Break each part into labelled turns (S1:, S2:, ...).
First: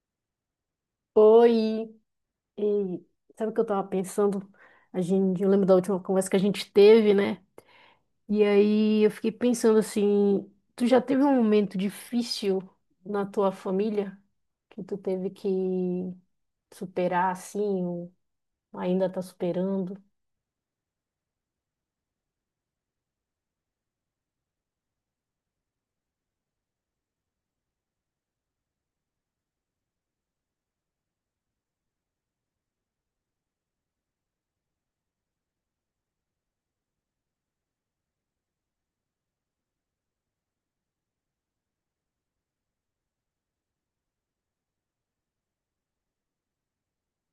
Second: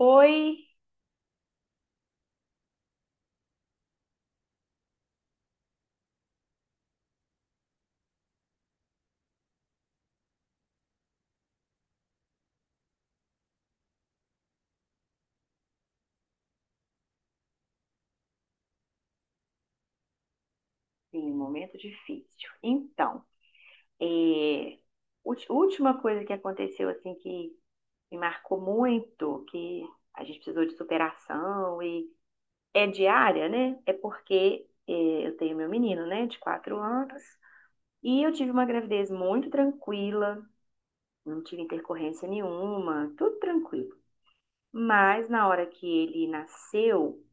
S1: Oi,
S2: Oi, e sabe o que eu tava pensando? A gente, eu lembro da última conversa que a gente teve, né? E aí eu fiquei pensando assim, tu já teve um momento difícil na tua família que tu teve que superar assim, ou ainda tá superando?
S1: sim, momento difícil. Então, é, última coisa que aconteceu assim que me marcou muito, que a gente precisou de superação e é diária, né? É porque eu tenho meu menino, né, de 4 anos, e eu tive uma gravidez muito tranquila, não tive intercorrência nenhuma, tudo tranquilo. Mas na hora que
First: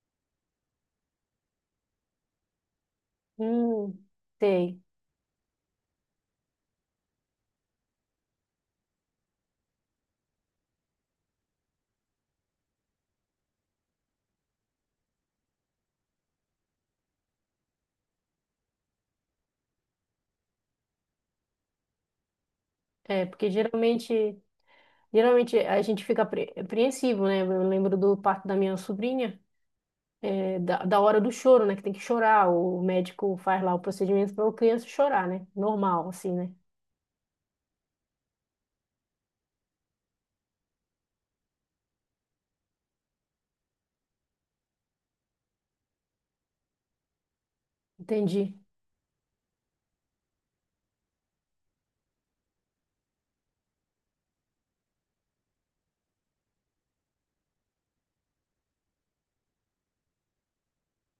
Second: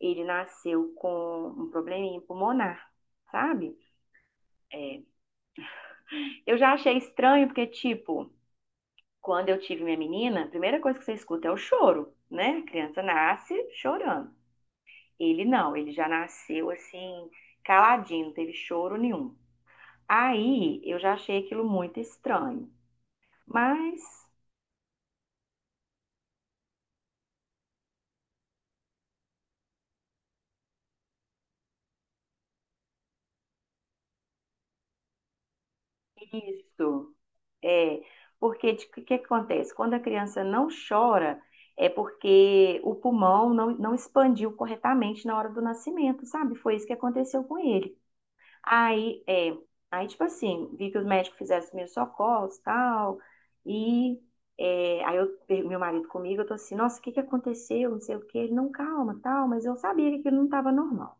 S1: ele nasceu com um probleminha pulmonar, sabe?
S2: Hum, sei.
S1: É, Eu já achei estranho, porque, tipo, quando eu tive minha menina, a primeira coisa que você escuta é o choro, né? A criança nasce chorando. Ele não, ele já nasceu assim, caladinho, não teve choro nenhum. Aí eu já achei aquilo muito estranho.
S2: É, porque
S1: Mas
S2: geralmente, geralmente a gente fica apreensivo, né? Eu lembro do parto da minha sobrinha. É, da hora do choro, né? Que tem que chorar. O médico faz lá o procedimento para a criança chorar, né? Normal, assim, né?
S1: isso é porque o que que acontece? Quando a criança não chora, é porque o pulmão não expandiu corretamente na hora do nascimento, sabe? Foi isso que aconteceu com ele.
S2: Entendi.
S1: Aí, é, aí, tipo assim, vi que os médicos fizeram os primeiros socorros e tal. E aí eu, meu marido comigo, eu tô assim, nossa, o que que aconteceu? Não sei o que Ele, não, calma, tal, mas eu sabia que aquilo não estava normal.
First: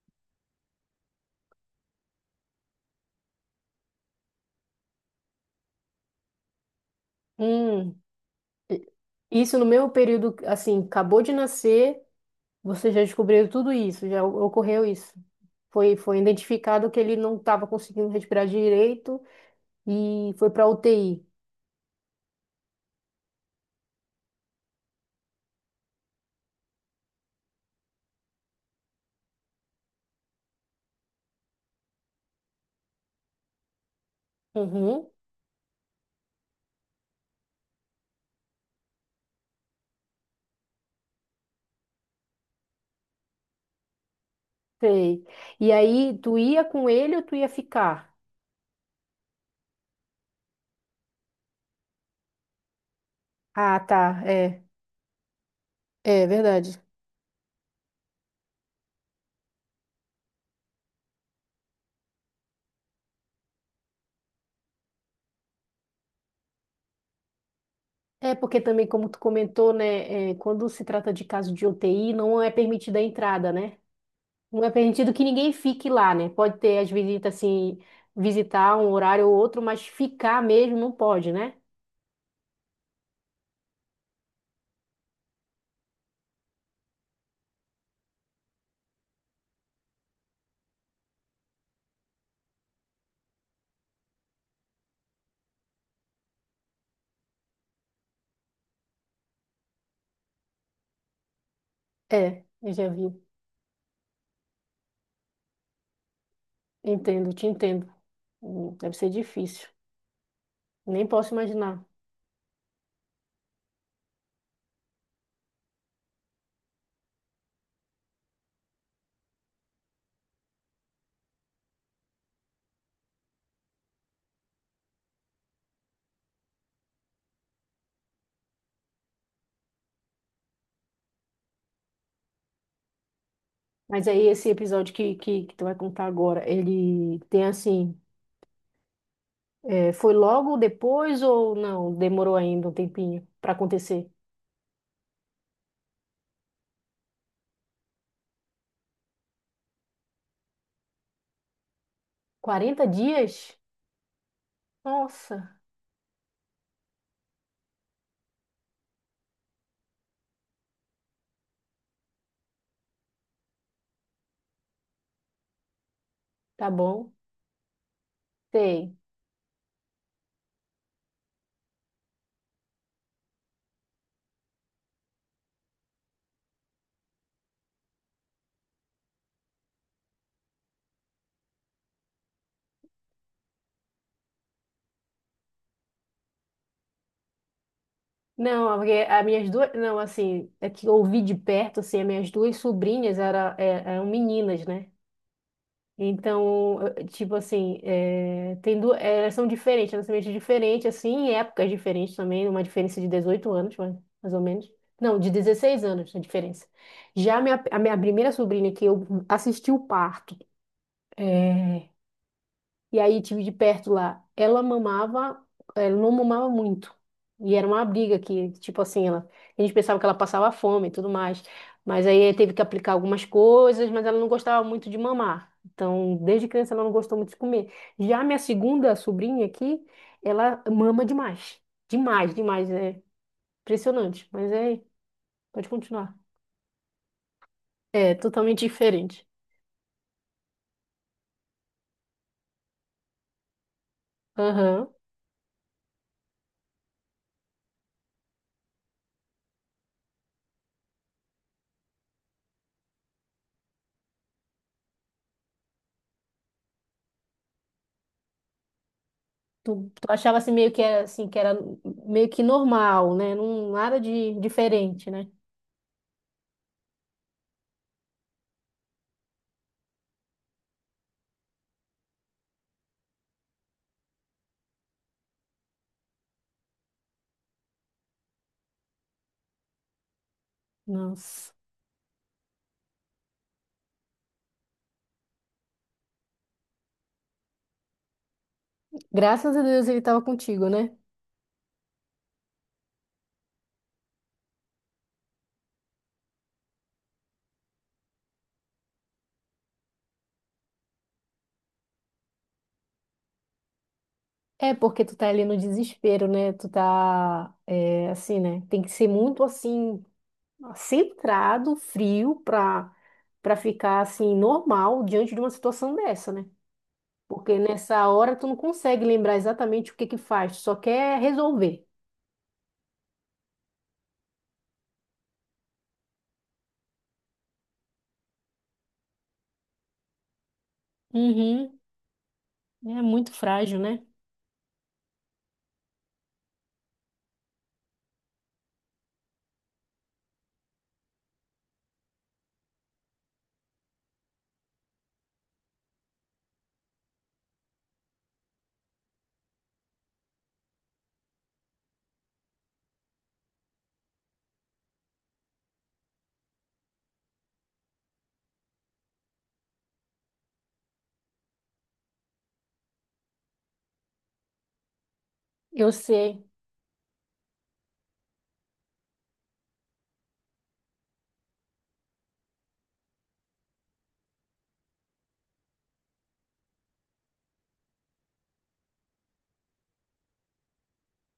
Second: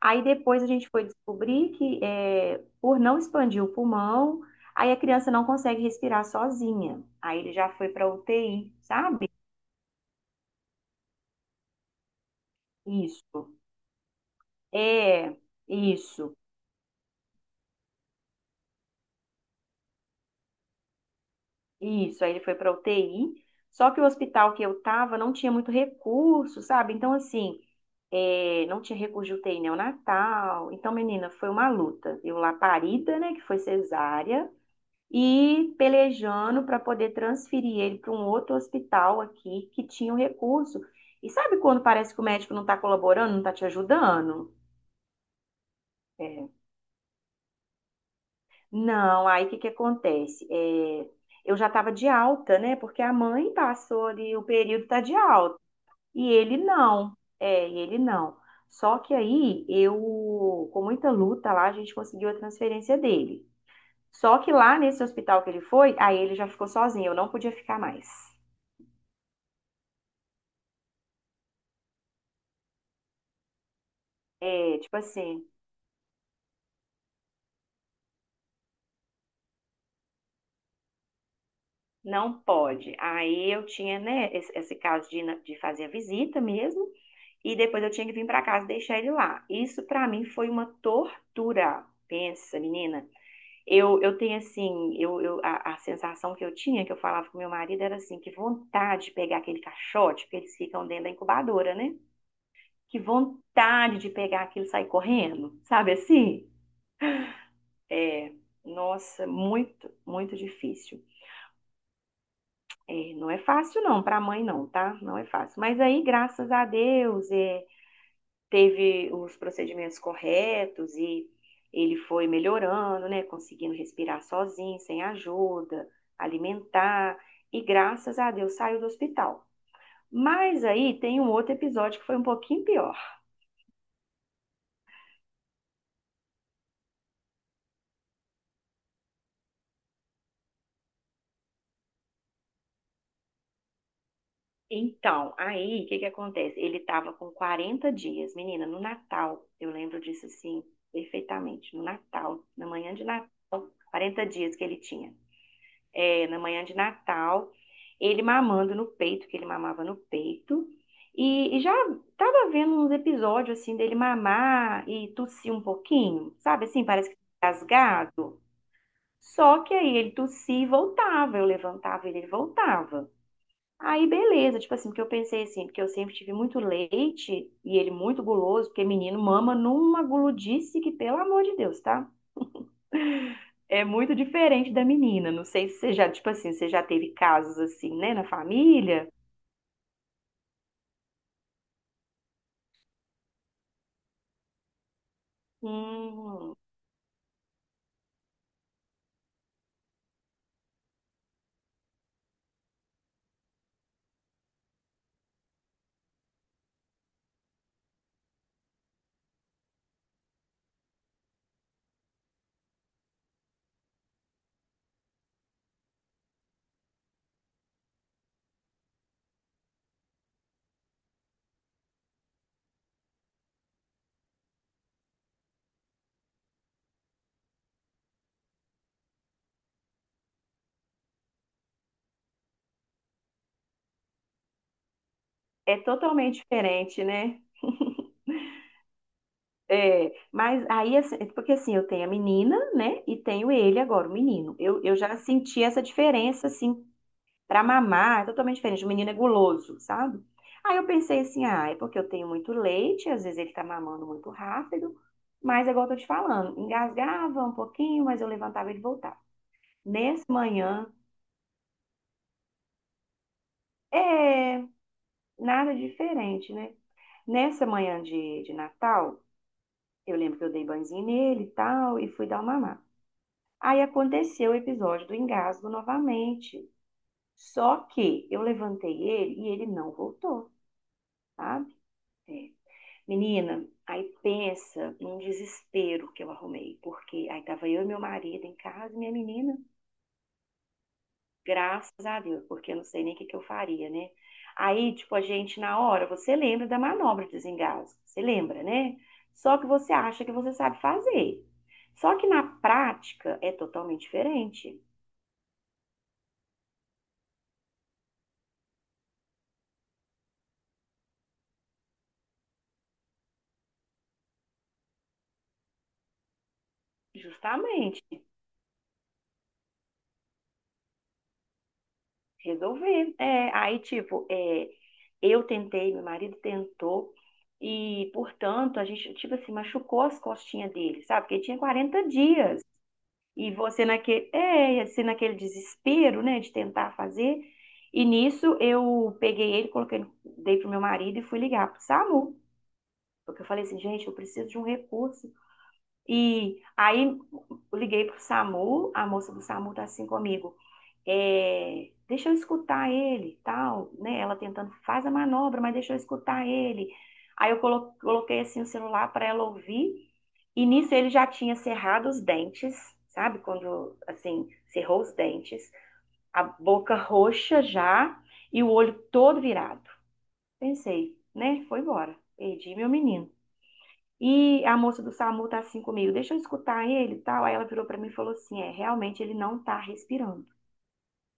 S1: Aí depois a gente foi descobrir que é, por não expandir o pulmão, aí a criança não consegue respirar sozinha. Aí ele já foi
S2: Hum,
S1: pra UTI, sabe?
S2: isso no meu período, assim, acabou de nascer, você já
S1: Isso.
S2: descobriu tudo isso, já ocorreu isso.
S1: É,
S2: Foi, foi
S1: isso.
S2: identificado que ele não estava conseguindo respirar direito e foi para UTI.
S1: Isso, aí ele foi para UTI. Só que o hospital que eu tava não tinha muito recurso, sabe? Então, assim, é, não tinha recurso de UTI neonatal. Então, menina, foi uma luta. Eu lá parida, né, que foi cesárea,
S2: Uhum,
S1: e pelejando para poder transferir ele para um outro hospital aqui que tinha o recurso. E sabe quando parece que o médico não tá colaborando, não tá te ajudando?
S2: sei. E aí, tu
S1: É.
S2: ia com ele ou tu ia ficar?
S1: Não, aí o que que acontece? É, eu já estava de alta, né? Porque a mãe
S2: Ah,
S1: passou
S2: tá,
S1: ali, o
S2: é,
S1: período tá de alta.
S2: é
S1: E ele
S2: verdade.
S1: não, é, e ele não. Só que aí eu, com muita luta lá, a gente conseguiu a transferência dele. Só que lá nesse hospital que ele foi, aí ele já ficou sozinho, eu não podia ficar mais.
S2: É porque também, como tu comentou, né, é, quando se trata de caso de UTI, não é permitida a entrada, né? Não é
S1: É, tipo
S2: permitido que
S1: assim,
S2: ninguém fique lá, né? Pode ter as visitas, assim, visitar um horário ou outro, mas ficar mesmo não pode, né?
S1: não pode. Aí eu tinha, né, esse caso de, de fazer a visita mesmo, e depois eu tinha que vir pra casa e deixar ele lá. Isso pra mim foi uma tortura. Pensa, menina. Eu tenho assim, a sensação que eu tinha, que eu falava com meu marido, era assim, que vontade de pegar aquele caixote, porque eles ficam dentro da incubadora, né?
S2: É, eu já
S1: Que
S2: vi.
S1: vontade de pegar aquilo e sair correndo, sabe assim?
S2: Entendo, te entendo.
S1: É,
S2: Deve ser
S1: nossa,
S2: difícil.
S1: muito, muito difícil.
S2: Nem posso imaginar.
S1: É, não é fácil não, para a mãe não, tá? Não é fácil. Mas aí, graças a Deus, é, teve os procedimentos corretos e ele foi melhorando, né? Conseguindo respirar sozinho, sem ajuda, alimentar e graças a Deus saiu do hospital. Mas aí tem um outro episódio que foi um pouquinho pior.
S2: Mas aí esse episódio que, que tu vai contar agora, ele tem assim, é, foi logo depois ou não? Demorou ainda um tempinho para acontecer?
S1: Então, aí o que que acontece? Ele estava com 40 dias, menina, no Natal. Eu lembro disso assim perfeitamente. No Natal, na
S2: 40
S1: manhã de Natal,
S2: dias?
S1: 40 dias que ele tinha.
S2: Nossa.
S1: É, na manhã de Natal, ele mamando no peito, que ele mamava no peito. E já tava vendo uns episódios assim dele mamar e tossir um pouquinho, sabe
S2: Tá
S1: assim? Parece
S2: bom?
S1: que tá rasgado.
S2: Tem.
S1: Só que aí ele tossia e voltava, eu levantava e ele voltava. Aí beleza, tipo assim, porque eu pensei assim, porque eu sempre tive muito leite e ele muito guloso, porque menino mama numa guludice que, pelo amor de Deus, tá? É muito diferente da menina. Não sei se você já, tipo assim, você já teve casos assim, né, na
S2: Não, é porque
S1: família?
S2: as minhas duas. Não, assim, é que eu ouvi de perto, assim, as minhas duas sobrinhas era, eram meninas, né?
S1: Hum,
S2: Então, tipo assim, é, tem duas, elas são diferentes, nascimentos diferentes assim, em épocas diferentes também, uma diferença de 18 anos, mais ou menos. Não, de 16 anos a diferença. Já a minha primeira sobrinha, que eu assisti o parto, é, e aí tive de perto lá. Ela mamava, ela não mamava muito. E era uma briga que, tipo assim, ela, a gente pensava que ela passava fome e tudo mais. Mas aí teve que aplicar algumas coisas, mas ela não gostava muito de mamar. Então, desde criança ela não gostou muito de comer. Já minha segunda sobrinha aqui, ela mama demais. Demais, demais, é impressionante. Mas é, pode
S1: é
S2: continuar.
S1: totalmente diferente, né?
S2: É totalmente diferente.
S1: É, mas aí, assim, é porque assim, eu tenho a menina, né, e tenho ele agora, o menino.
S2: Aham.
S1: Eu já senti essa diferença, assim, pra mamar, é totalmente diferente. O menino é guloso, sabe? Aí eu pensei assim, ah, é porque eu tenho muito leite, às vezes ele tá mamando muito rápido, mas é igual eu tô te falando, engasgava um pouquinho, mas eu levantava e ele voltava.
S2: Tu, tu
S1: Nessa
S2: achava assim meio que
S1: manhã,
S2: era assim que era meio que normal, né? Não, nada de
S1: é,
S2: diferente, né?
S1: nada diferente, né? Nessa manhã de Natal, eu lembro que eu dei banzinho nele e tal, e fui dar uma mamar. Aí aconteceu o episódio do engasgo novamente. Só que eu levantei ele e ele não voltou,
S2: Nossa.
S1: sabe? É. Menina, aí pensa num desespero que eu arrumei, porque aí tava eu e meu marido em casa, e minha
S2: Graças
S1: menina.
S2: a Deus ele tava contigo, né?
S1: Graças a Deus, porque eu não sei nem o que que eu faria, né? Aí, tipo, a gente, na hora, você lembra da manobra de desengasgo, você lembra, né? Só que você acha que você sabe fazer. Só que na prática é totalmente
S2: É
S1: diferente.
S2: porque tu tá ali no desespero, né? Tu tá é, assim, né? Tem que ser muito assim centrado, frio pra para ficar assim normal diante de uma situação dessa, né? Porque
S1: Justamente,
S2: nessa hora tu não consegue lembrar exatamente o que que faz, tu só quer resolver.
S1: resolver. É, aí, tipo, é, eu tentei, meu marido tentou, e, portanto, a gente, tipo assim, machucou as costinhas dele, sabe? Porque ele tinha
S2: Uhum.
S1: 40 dias.
S2: É muito
S1: E
S2: frágil,
S1: você
S2: né?
S1: naquele, é, assim, naquele desespero, né, de tentar fazer. E nisso eu peguei ele, coloquei, dei pro meu marido e fui ligar pro SAMU. Porque eu falei assim, gente, eu preciso de um recurso. E aí eu liguei pro SAMU, a moça do SAMU tá assim comigo. É, deixa eu escutar ele, tal, né? Ela tentando, faz a manobra, mas deixa eu escutar ele. Aí eu coloquei assim o celular para ela ouvir e nisso ele já tinha cerrado os dentes, sabe? Quando, assim, cerrou os dentes,
S2: Eu
S1: a
S2: sei.
S1: boca roxa já e o olho todo virado. Pensei, né? Foi embora. Perdi meu menino. E a moça do SAMU tá assim comigo, deixa eu escutar ele e tal. Aí ela virou pra mim e falou assim: é, realmente ele não tá respirando.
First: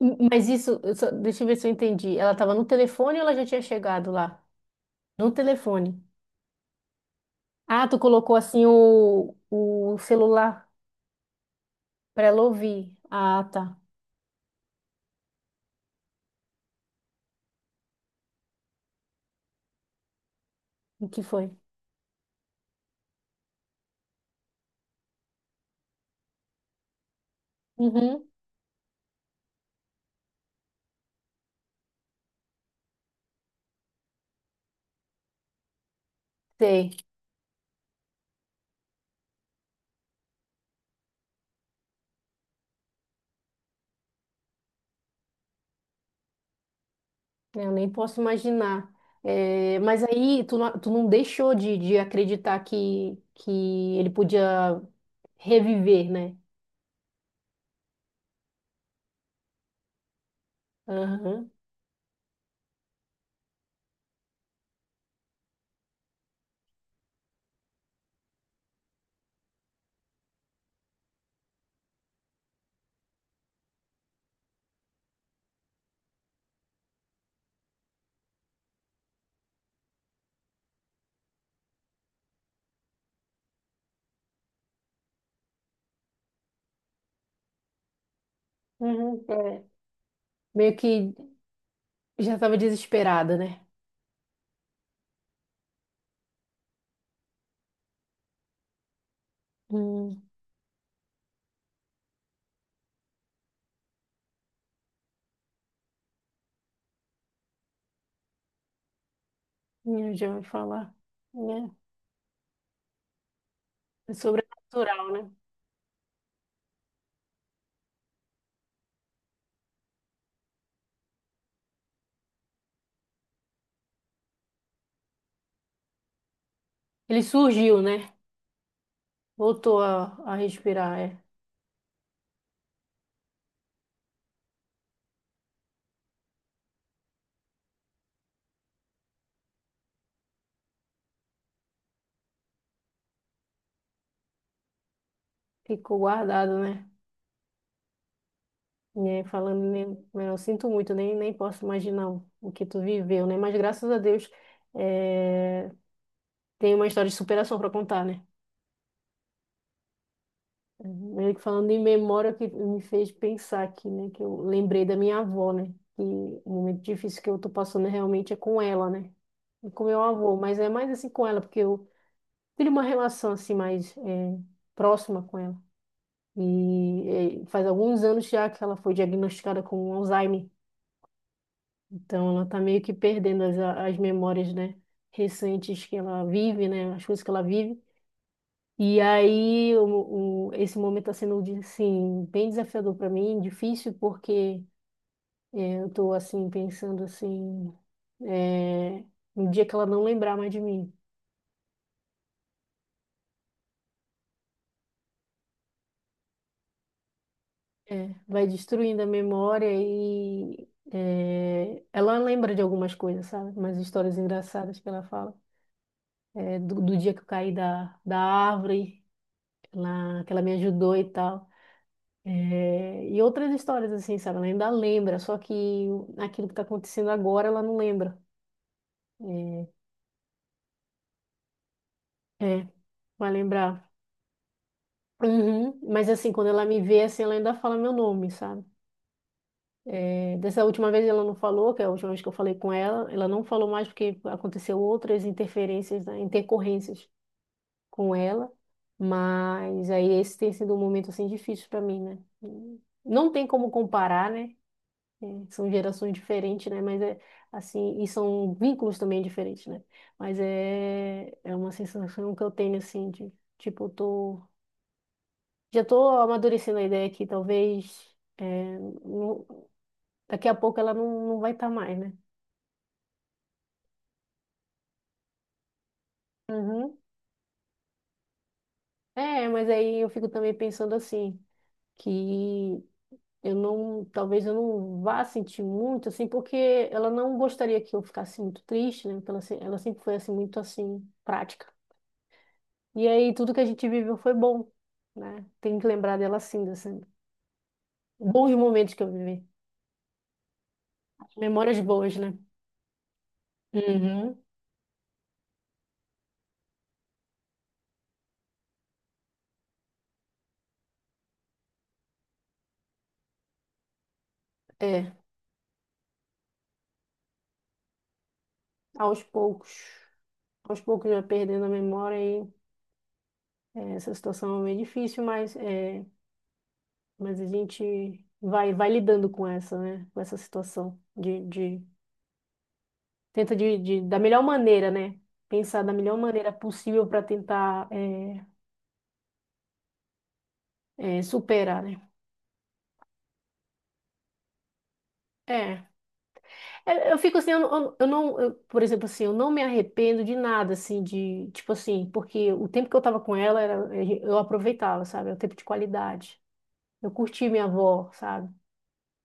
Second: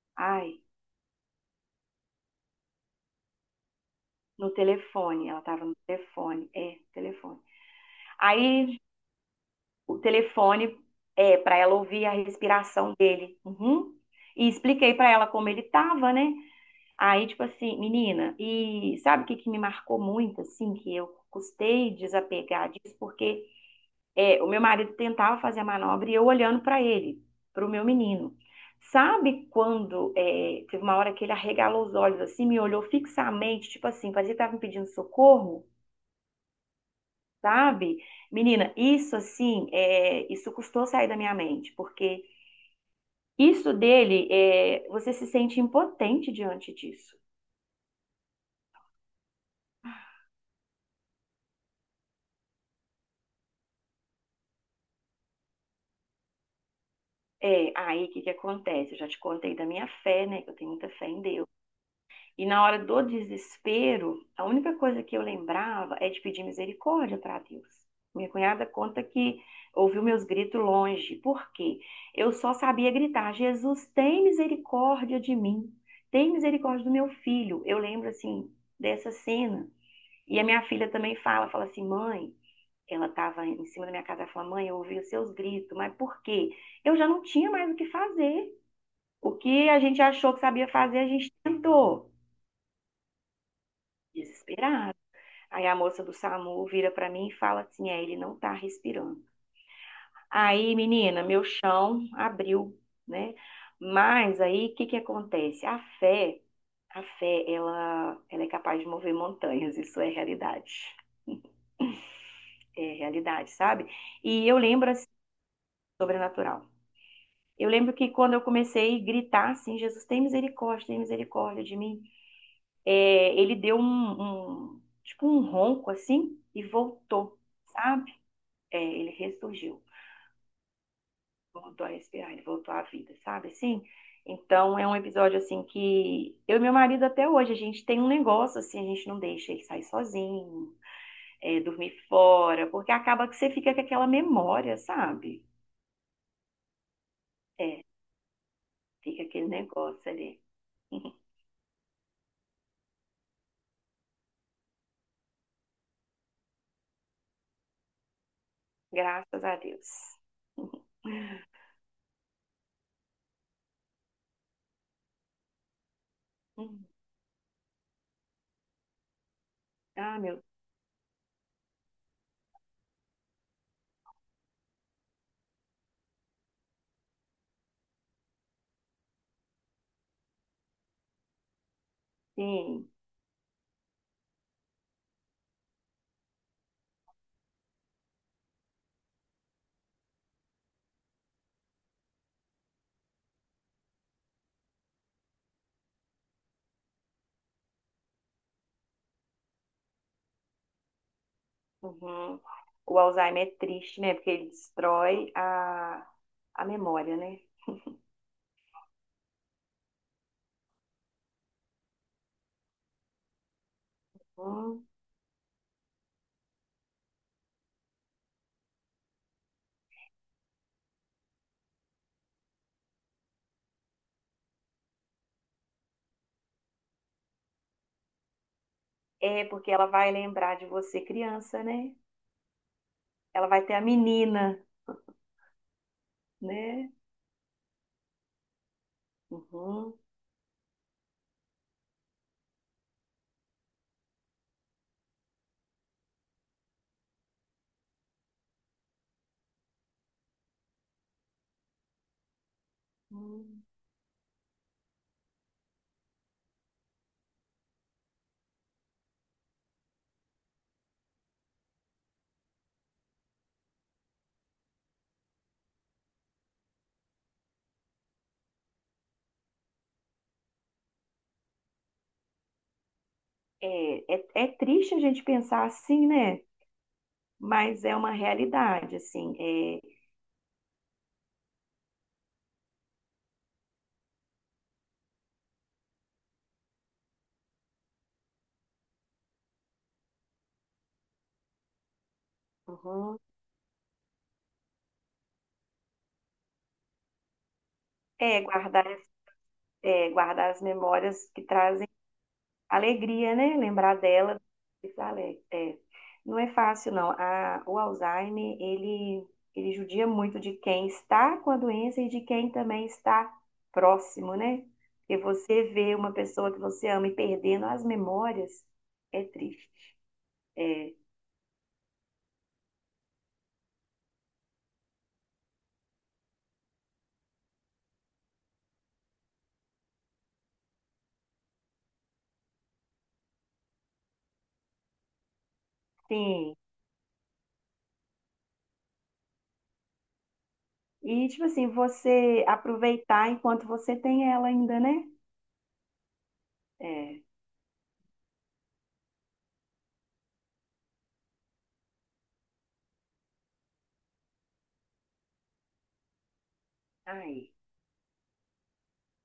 S2: Mas
S1: Ai,
S2: isso, deixa eu ver se eu entendi. Ela estava no telefone ou ela já tinha chegado lá?
S1: no telefone,
S2: No
S1: ela tava no
S2: telefone.
S1: telefone, é, telefone.
S2: Ah, tu colocou assim
S1: Aí
S2: o
S1: o
S2: celular
S1: telefone é, para ela ouvir a
S2: para ela
S1: respiração
S2: ouvir.
S1: dele.
S2: Ah, tá.
S1: Uhum. E expliquei para ela como ele estava, né? Aí, tipo assim, menina, e sabe o que que me marcou muito, assim, que
S2: O
S1: eu
S2: que foi?
S1: custei desapegar disso, porque é, o meu marido tentava fazer a manobra e eu olhando para ele, para o meu
S2: Uhum,
S1: menino. Sabe quando é, teve uma hora que ele arregalou os olhos assim, me olhou fixamente, tipo assim, parecia que estava me pedindo socorro?
S2: sei.
S1: Sabe? Menina, isso assim, é, isso custou sair da minha mente, porque isso dele, é, você se sente impotente diante disso.
S2: Eu nem posso imaginar. É, mas aí tu não deixou de acreditar que ele podia reviver, né?
S1: É, aí o que que acontece? Eu já te contei da minha fé, né? Que eu tenho muita fé em Deus.
S2: Aham.
S1: E na hora do desespero, a única coisa que eu lembrava é de pedir misericórdia para Deus. Minha cunhada conta que ouviu meus gritos longe. Por quê? Eu só sabia gritar: Jesus, tem misericórdia de mim. Tem misericórdia do meu filho. Eu lembro, assim, dessa cena. E a minha filha também fala: fala assim, mãe. Ela estava em cima da minha casa e falou: mãe, eu ouvi os seus gritos, mas por quê? Eu já não tinha mais o que fazer.
S2: Uhum,
S1: O
S2: é.
S1: que a gente achou que sabia
S2: Meio
S1: fazer, a
S2: que
S1: gente tentou.
S2: já estava desesperada, né?
S1: Desesperado. Aí a moça do SAMU vira para mim e fala assim: é, ele não tá respirando.
S2: Hum,
S1: Aí, menina, meu chão abriu, né? Mas aí, o que que acontece? A fé, ela é capaz de mover montanhas, isso é
S2: eu já ouvi falar.
S1: realidade.
S2: Né?
S1: É realidade, sabe?
S2: É
S1: E eu lembro assim,
S2: sobrenatural, né?
S1: sobrenatural. Eu lembro que quando eu comecei a gritar assim, Jesus tem misericórdia de mim, é, ele deu um, tipo um ronco assim e
S2: Ele
S1: voltou,
S2: surgiu,
S1: sabe?
S2: né?
S1: É, ele
S2: Voltou
S1: ressurgiu.
S2: a respirar, é.
S1: Voltou a respirar, ele voltou à vida, sabe assim? Então é um episódio assim que eu e meu marido até hoje, a gente tem um negócio assim, a gente não deixa ele sair sozinho, é, dormir fora, porque acaba que você fica com aquela memória, sabe?
S2: Ficou guardado, né?
S1: É,
S2: E
S1: fica
S2: aí,
S1: aquele
S2: falando, nem,
S1: negócio
S2: eu
S1: ali.
S2: sinto muito, nem, nem posso imaginar o que tu viveu, né? Mas graças a Deus, é, tem uma história de superação para contar, né?
S1: Graças a Deus.
S2: Meio que falando em memória, que me fez pensar aqui, né? Que eu lembrei da minha avó, né? Que o momento difícil que eu tô passando realmente é com ela, né? E com meu
S1: Ah,
S2: avô,
S1: meu,
S2: mas é mais assim com ela, porque eu tive uma relação assim mais é, próxima com ela. E faz alguns anos já que ela foi diagnosticada com Alzheimer. Então ela tá meio
S1: sim.
S2: que perdendo as, as memórias, né, recentes que ela vive, né, as coisas que ela vive. E aí esse momento tá sendo assim bem desafiador para mim, difícil porque eu tô assim pensando assim, eh, no dia que ela não lembrar mais de mim,
S1: Uhum. O Alzheimer é triste, né? Porque ele destrói a memória, né?
S2: vai destruindo a memória e ela lembra de algumas coisas, sabe? Umas histórias engraçadas
S1: Hum.
S2: que ela fala. É, do dia que eu caí da árvore, lá, que ela me ajudou e tal. É, e outras histórias, assim, sabe? Ela ainda lembra, só que aquilo que tá acontecendo agora, ela não lembra.
S1: É,
S2: É,
S1: porque ela vai lembrar de você criança, né?
S2: é, vai
S1: Ela vai ter a
S2: lembrar.
S1: menina,
S2: Uhum, mas, assim, quando ela me
S1: né?
S2: vê, assim, ela ainda fala meu nome, sabe?
S1: Uhum.
S2: É, dessa última vez ela não falou, que é a última vez que eu falei com ela, ela não falou mais porque aconteceu outras interferências, né, intercorrências com ela, mas aí esse tem sido um momento assim difícil para mim, né? Não tem
S1: Hum.
S2: como comparar, né? É, são gerações diferentes, né? Mas é assim, e são vínculos também diferentes, né? Mas é, é uma sensação que eu tenho assim de tipo, eu tô já tô amadurecendo a ideia que talvez é, não- daqui a pouco ela não, não vai estar mais, né?
S1: É, é, é triste a gente pensar assim, né?
S2: Uhum.
S1: Mas é uma realidade, assim.
S2: É, mas
S1: É,
S2: aí eu fico também pensando assim, que eu não, talvez eu não vá sentir muito, assim, porque ela não gostaria que eu ficasse muito triste, né? Porque ela, ela sempre foi, assim, muito, assim, prática. E
S1: uhum.
S2: aí, tudo que a gente viveu foi bom, né? Tenho que lembrar dela, assim, assim,
S1: É,
S2: bons
S1: guardar,
S2: momentos que eu vivi.
S1: é, guardar as memórias que
S2: Memórias
S1: trazem
S2: boas, né?
S1: alegria, né? Lembrar
S2: Uhum.
S1: dela. É, não é fácil, não. O Alzheimer, ele judia muito de quem está com a doença e de quem também está próximo, né?
S2: É,
S1: Porque você vê uma pessoa que você ama e perdendo as memórias,
S2: aos
S1: é triste.
S2: poucos. Aos
S1: É,
S2: poucos já perdendo a memória aí. É, essa situação é meio difícil, mas, é, mas a gente vai, vai lidando com essa, né? Com essa situação de tenta de, da melhor maneira, né? Pensar da melhor maneira
S1: sim.
S2: possível para tentar é, é,
S1: E, tipo assim,
S2: superar, né?
S1: você aproveitar enquanto você tem ela ainda, né?
S2: É, é, eu
S1: É.
S2: fico assim, eu, não, eu, por exemplo, assim, eu não me arrependo de nada, assim, de, tipo assim, porque o tempo que eu tava com ela, era, eu aproveitava, sabe? É o tempo de qualidade. Eu
S1: Tá
S2: curti
S1: aí.
S2: minha avó, sabe?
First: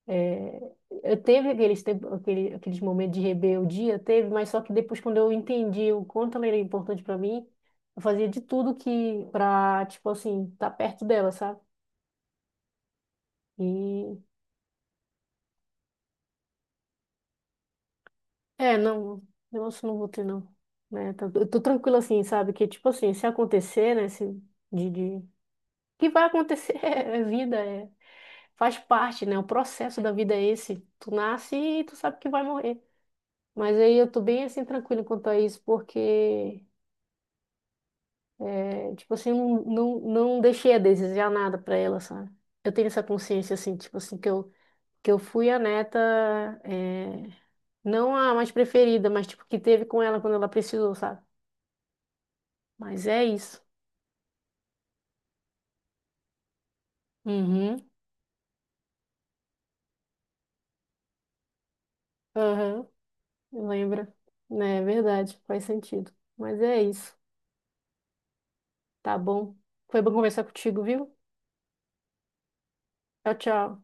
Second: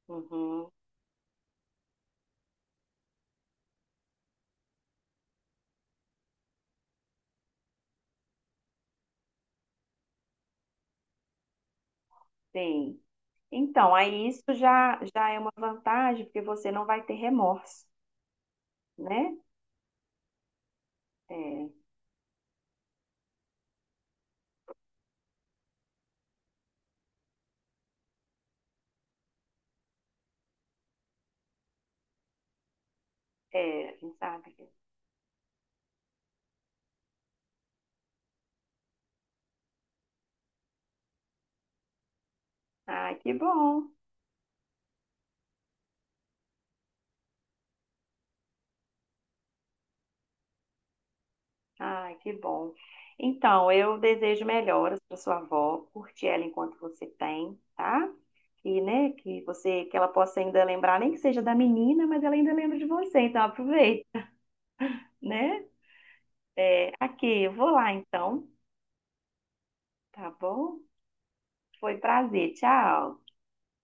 S2: É,
S1: Uhum.
S2: eu teve aqueles, aquele, aqueles momentos de rebeldia, teve, mas só que depois, quando eu entendi o quanto ela era importante para mim, eu fazia de tudo que para, tipo assim, estar perto dela, sabe?
S1: Sim. Então,
S2: E
S1: aí isso já, já é uma vantagem, porque você não vai ter remorso,
S2: é, não,
S1: né?
S2: negócio não vou ter, não. Né? Eu tô
S1: É,
S2: tranquila assim, sabe? Que, tipo assim, se acontecer, né? Se, de... Que vai acontecer, é vida, é, faz parte, né? O processo da vida é esse. Tu nasce e tu sabe que vai morrer. Mas
S1: é,
S2: aí
S1: a
S2: eu
S1: gente
S2: tô bem
S1: sabe.
S2: assim
S1: Que-
S2: tranquila quanto a isso, porque é, tipo assim, não, não, não deixei a desejar nada pra ela, sabe? Eu tenho essa
S1: ai, que
S2: consciência, assim,
S1: bom.
S2: tipo assim, que eu fui a neta, é, não a mais preferida, mas tipo, que teve com ela quando ela precisou, sabe?
S1: Ai, que bom.
S2: Mas é isso.
S1: Então, eu desejo melhoras para sua avó, curte ela enquanto você tem,
S2: Uhum,
S1: tá? E, né, que você, que ela possa ainda lembrar, nem que seja da menina, mas ela ainda lembra
S2: aham,
S1: de você, então aproveita,
S2: lembra. É verdade,
S1: né?
S2: faz sentido. Mas é
S1: É,
S2: isso,
S1: aqui, eu vou lá então,
S2: tá bom? Foi bom
S1: tá
S2: conversar
S1: bom?
S2: contigo, viu?
S1: Foi um prazer, tchau.
S2: Tchau, tchau.